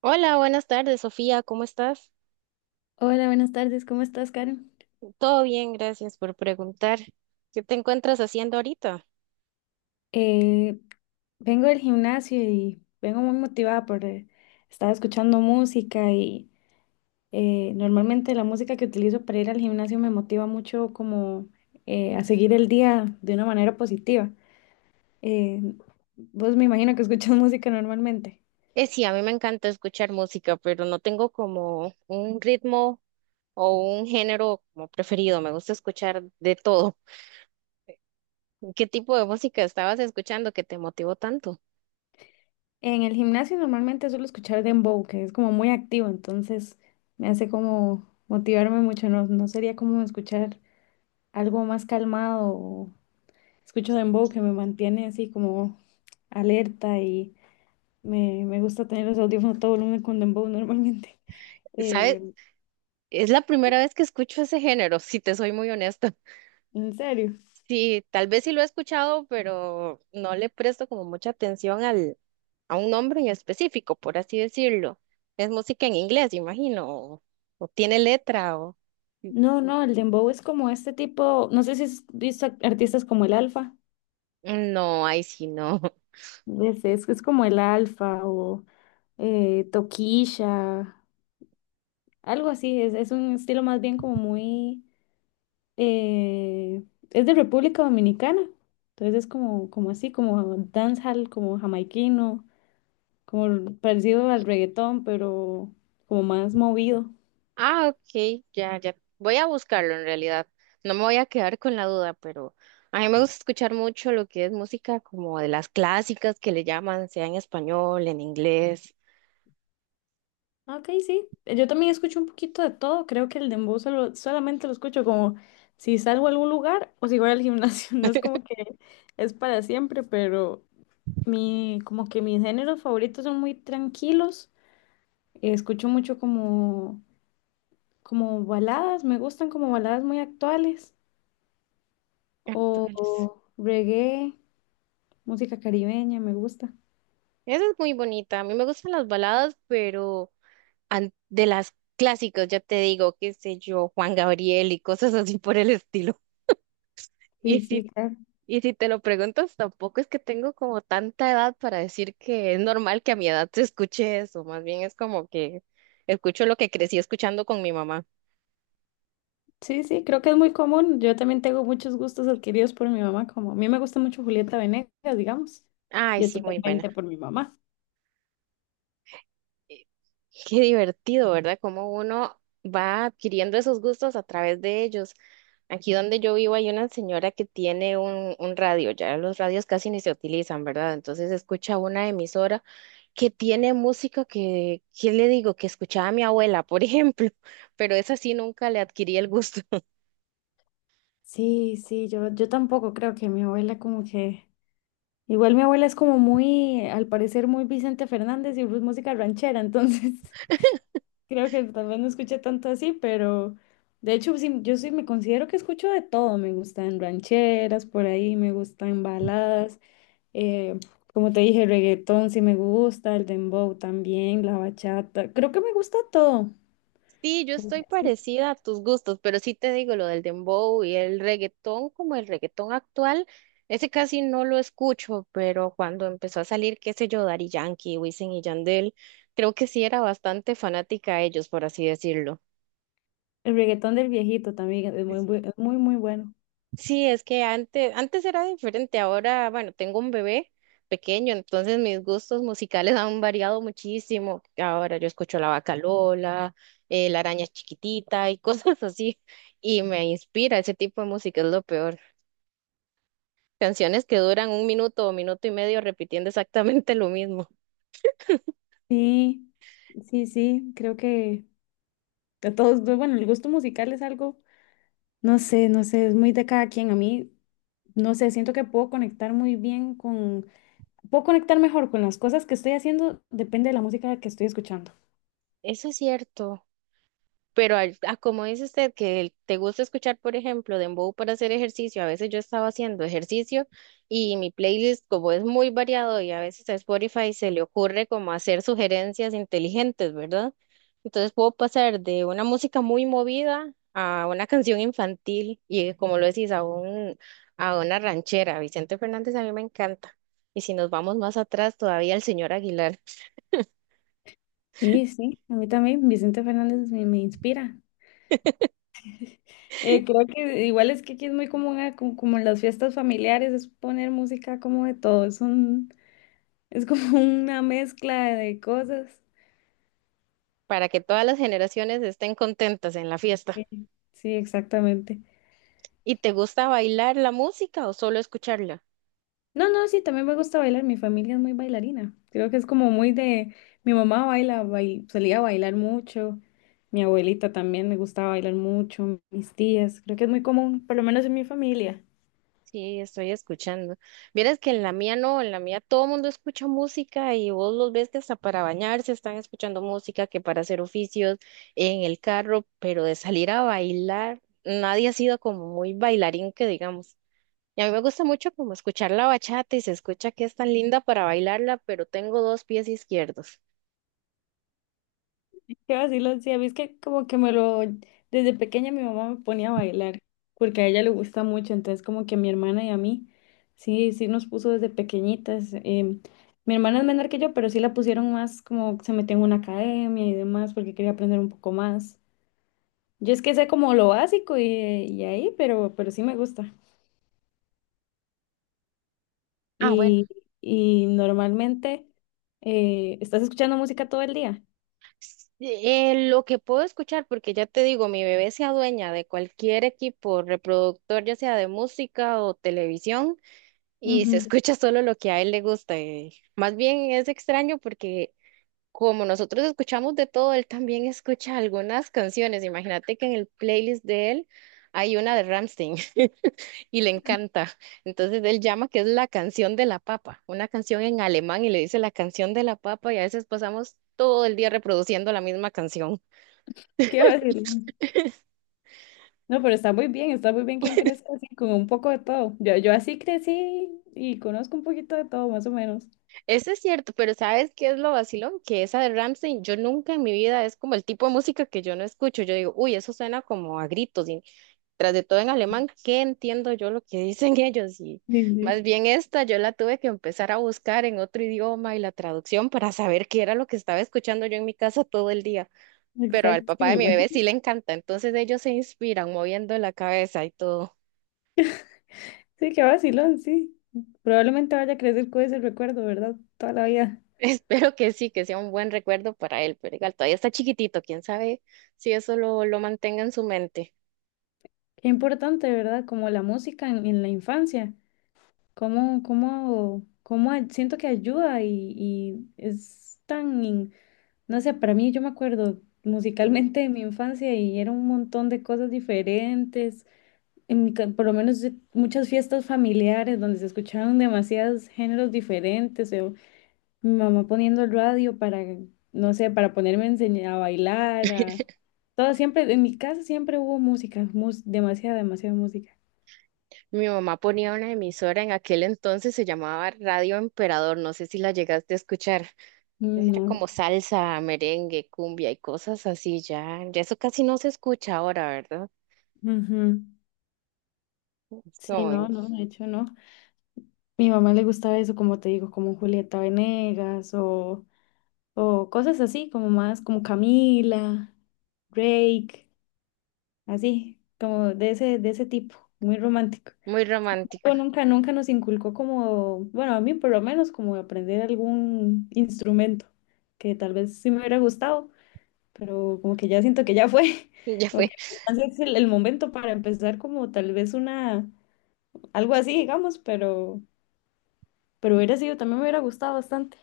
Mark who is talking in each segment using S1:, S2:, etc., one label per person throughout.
S1: Hola, buenas tardes, Sofía, ¿cómo estás?
S2: Hola, buenas tardes, ¿cómo estás, Karen?
S1: Todo bien, gracias por preguntar. ¿Qué te encuentras haciendo ahorita?
S2: Eh, Vengo del gimnasio y vengo muy motivada porque estaba escuchando música y normalmente la música que utilizo para ir al gimnasio me motiva mucho como a seguir el día de una manera positiva. Eh, Vos me imagino que escuchas música normalmente.
S1: Sí, a mí me encanta escuchar música, pero no tengo como un ritmo o un género como preferido. Me gusta escuchar de todo. ¿Qué tipo de música estabas escuchando que te motivó tanto?
S2: En el gimnasio normalmente suelo escuchar dembow, que es como muy activo, entonces me hace como motivarme mucho, no, no sería como escuchar algo más calmado. Escucho dembow que me mantiene así como alerta y me gusta tener los audífonos a todo volumen con dembow normalmente.
S1: ¿Sabes?
S2: Eh,
S1: Es la primera vez que escucho ese género, si te soy muy honesta.
S2: en serio.
S1: Sí, tal vez sí lo he escuchado, pero no le presto como mucha atención a un nombre en específico, por así decirlo. Es música en inglés, imagino, o tiene letra, o...
S2: No, no, el dembow es como este tipo, no sé si has visto artistas como el Alfa,
S1: No, ahí sí no.
S2: es como el Alfa o Toquilla, algo así, es un estilo más bien como muy, eh, es de República Dominicana, entonces es como, como así, como dancehall, como jamaiquino. Como parecido al reggaetón, pero como más movido.
S1: Ah, ok, ya, ya. Voy a buscarlo en realidad. No me voy a quedar con la duda, pero a mí me gusta escuchar mucho lo que es música como de las clásicas que le llaman, sea en español, en inglés.
S2: Ok, sí. Yo también escucho un poquito de todo. Creo que el dembow solo, solamente lo escucho como si salgo a algún lugar o si voy al gimnasio. No es como que es para siempre, pero mi, como que mis géneros favoritos son muy tranquilos. Escucho mucho como, como baladas. Me gustan como baladas muy actuales
S1: Actuales.
S2: o reggae, música caribeña, me gusta.
S1: Esa es muy bonita. A mí me gustan las baladas, pero de las clásicas, ya te digo, qué sé yo, Juan Gabriel y cosas así por el estilo. Y
S2: Sí, sí,
S1: si
S2: claro.
S1: Y si te lo preguntas, tampoco es que tengo como tanta edad para decir que es normal que a mi edad se escuche eso. Más bien es como que escucho lo que crecí escuchando con mi mamá.
S2: Sí, sí, creo que es muy común. Yo también tengo muchos gustos adquiridos por mi mamá, como a mí me gusta mucho Julieta Venegas, digamos,
S1: Ay,
S2: y es
S1: sí, muy buena.
S2: totalmente por mi mamá.
S1: Eh, Qué divertido, ¿verdad? Cómo uno va adquiriendo esos gustos a través de ellos. Aquí donde yo vivo hay una señora que tiene un radio, ya los radios casi ni se utilizan, ¿verdad? Entonces escucha una emisora que tiene música que, ¿qué le digo? Que escuchaba a mi abuela, por ejemplo, pero esa sí nunca le adquirí el gusto.
S2: Sí, sí, yo tampoco creo que mi abuela como que... Igual mi abuela es como muy, al parecer, muy Vicente Fernández y pues música ranchera, entonces creo que tal vez no escuché tanto así, pero de hecho sí, yo sí me considero que escucho de todo, me gustan rancheras por ahí, me gustan baladas. Eh, Como te dije, el reggaetón sí me gusta, el dembow también, la bachata. Creo que me gusta todo.
S1: Sí, yo estoy
S2: Podría decir.
S1: parecida a tus gustos, pero sí te digo lo del dembow y el reggaetón, como el reggaetón actual, ese casi no lo escucho, pero cuando empezó a salir, qué sé yo, Daddy Yankee, Wisin y Yandel, creo que sí era bastante fanática a ellos, por así decirlo.
S2: El reggaetón del viejito también es muy, es muy, muy bueno.
S1: Sí, es que antes era diferente, ahora, bueno, tengo un bebé pequeño, entonces mis gustos musicales han variado muchísimo. Ahora yo escucho La Vaca Lola, La Araña Chiquitita y cosas así, y me inspira ese tipo de música, es lo peor. Canciones que duran un minuto o minuto y medio repitiendo exactamente lo mismo.
S2: Sí, sí, sí, creo que a todos, bueno, el gusto musical es algo, no sé, no sé, es muy de cada quien. A mí, no sé, siento que puedo conectar muy bien con, puedo conectar mejor con las cosas que estoy haciendo, depende de la música que estoy escuchando.
S1: Eso es cierto. Pero a como dice usted que te gusta escuchar, por ejemplo, dembow para hacer ejercicio, a veces yo estaba haciendo ejercicio y mi playlist, como es muy variado y a veces a Spotify se le ocurre como hacer sugerencias inteligentes, ¿verdad? Entonces puedo pasar de una música muy movida a una canción infantil y como lo decís, a una ranchera. Vicente Fernández a mí me encanta. Y si nos vamos más atrás, todavía el señor Aguilar,
S2: Sí, sí, a mí también Vicente Fernández me inspira. Creo que igual es que aquí es muy común, ah, como, como en las fiestas familiares, es poner música como de todo, es un, es como una mezcla de cosas.
S1: para que todas las generaciones estén contentas en la fiesta.
S2: Sí, sí, exactamente.
S1: ¿Y te gusta bailar la música o solo escucharla?
S2: No, no, sí, también me gusta bailar, mi familia es muy bailarina, creo que es como muy de, mi mamá baila, solía bailar mucho, mi abuelita también le gustaba bailar mucho, mis tías, creo que es muy común, por lo menos en mi familia.
S1: Sí, estoy escuchando. Vieras que en la mía no, en la mía todo el mundo escucha música y vos los ves que hasta para bañarse están escuchando música, que para hacer oficios en el carro, pero de salir a bailar, nadie ha sido como muy bailarín que digamos. Y a mí me gusta mucho como escuchar la bachata y se escucha que es tan linda para bailarla, pero tengo dos pies izquierdos.
S2: Qué vacilo, sí, a mí es que como que me lo, desde pequeña mi mamá me ponía a bailar, porque a ella le gusta mucho, entonces como que a mi hermana y a mí, sí, sí nos puso desde pequeñitas. Mi hermana es menor que yo, pero sí la pusieron más como se metió en una academia y demás, porque quería aprender un poco más. Yo es que sé como lo básico y ahí, pero sí me gusta.
S1: Ah,
S2: Y, y normalmente, ¿estás escuchando música todo el día?
S1: Lo que puedo escuchar, porque ya te digo, mi bebé se adueña de cualquier equipo reproductor, ya sea de música o televisión, y se
S2: Ujú.
S1: escucha solo lo que a él le gusta. Más bien es extraño porque como nosotros escuchamos de todo, él también escucha algunas canciones. Imagínate que en el playlist de él hay una de Rammstein y le encanta. Entonces él llama que es la canción de la papa, una canción en alemán y le dice la canción de la papa y a veces pasamos todo el día reproduciendo la misma canción.
S2: Qué vacilo. No, pero está muy bien que crezca así, con un poco de todo. Yo así crecí y conozco un poquito de todo, más o menos.
S1: Eso es cierto, pero ¿sabes qué es lo vacilón? Que esa de Rammstein, yo nunca en mi vida es como el tipo de música que yo no escucho. Yo digo, uy, eso suena como a gritos, tras de todo en alemán, ¿qué entiendo yo lo que dicen ellos? Y
S2: Sí,
S1: más
S2: sí.
S1: bien esta, yo la tuve que empezar a buscar en otro idioma y la traducción para saber qué era lo que estaba escuchando yo en mi casa todo el día. Pero al
S2: Exacto, sí,
S1: papá
S2: me
S1: de mi bebé sí
S2: imagino.
S1: le encanta, entonces ellos se inspiran moviendo la cabeza y todo.
S2: Sí, qué vacilón, sí. Probablemente vaya a crecer con ese recuerdo, ¿verdad? Toda la vida.
S1: Espero que sí, que sea un buen recuerdo para él, pero igual todavía está chiquitito, quién sabe si eso lo mantenga en su mente.
S2: Qué importante, ¿verdad? Como la música en la infancia. Cómo, cómo, siento que ayuda y es tan, no sé, para mí yo me acuerdo musicalmente de mi infancia y era un montón de cosas diferentes. En mi por lo menos muchas fiestas familiares donde se escuchaban demasiados géneros diferentes, o mi mamá poniendo el radio para, no sé, para ponerme a enseñar a bailar, a todo siempre, en mi casa siempre hubo música, demasiada, demasiada música.
S1: Mi mamá ponía una emisora en aquel entonces, se llamaba Radio Emperador, no sé si la llegaste a escuchar.
S2: Mm.
S1: Era
S2: No.
S1: como salsa, merengue, cumbia y cosas así, ya, ya eso casi no se escucha ahora, ¿verdad?
S2: Ujú.
S1: Es
S2: Sí, no,
S1: como
S2: no, de hecho no. Mi mamá le gustaba eso, como te digo, como Julieta Venegas o cosas así, como más como Camila, Drake. Así, como de ese tipo, muy romántico.
S1: muy
S2: Sin
S1: romántico,
S2: embargo, nunca, nunca nos inculcó como, bueno, a mí por lo menos como aprender algún instrumento, que tal vez sí me hubiera gustado, pero como que ya siento que ya fue,
S1: ya
S2: como
S1: fue.
S2: que así es el momento para empezar como tal vez una, algo así, digamos, pero hubiera sido, también me hubiera gustado bastante.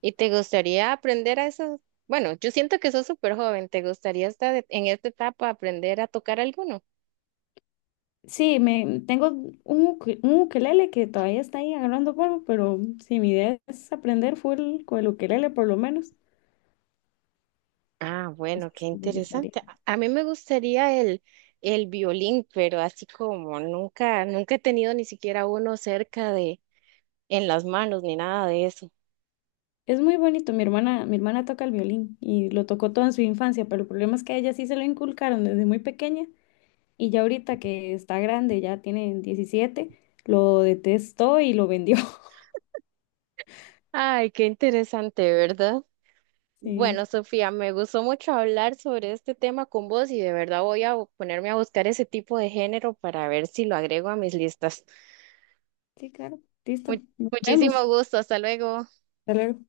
S1: ¿Y te gustaría aprender a eso? Bueno, yo siento que sos súper joven, ¿te gustaría estar en esta etapa aprender a tocar alguno?
S2: Sí, me, tengo un, un ukelele que todavía está ahí agarrando polvo, pero sí, mi idea es aprender full con el ukelele por lo menos.
S1: Ah,
S2: Sí,
S1: bueno, qué
S2: sí, me gustaría.
S1: interesante. A mí me gustaría el violín, pero así como nunca, nunca he tenido ni siquiera uno cerca de, en las manos ni nada de eso.
S2: Es muy bonito. Mi hermana toca el violín y lo tocó toda en su infancia, pero el problema es que a ella sí se lo inculcaron desde muy pequeña y ya ahorita que está grande, ya tiene 17, lo detestó y lo vendió.
S1: Ay, qué interesante, ¿verdad? Bueno,
S2: Sí,
S1: Sofía, me gustó mucho hablar sobre este tema con vos y de verdad voy a ponerme a buscar ese tipo de género para ver si lo agrego a mis listas.
S2: sí, claro. Listo.
S1: Mu-
S2: Nos
S1: muchísimo
S2: vemos.
S1: gusto, hasta luego.
S2: Hasta luego.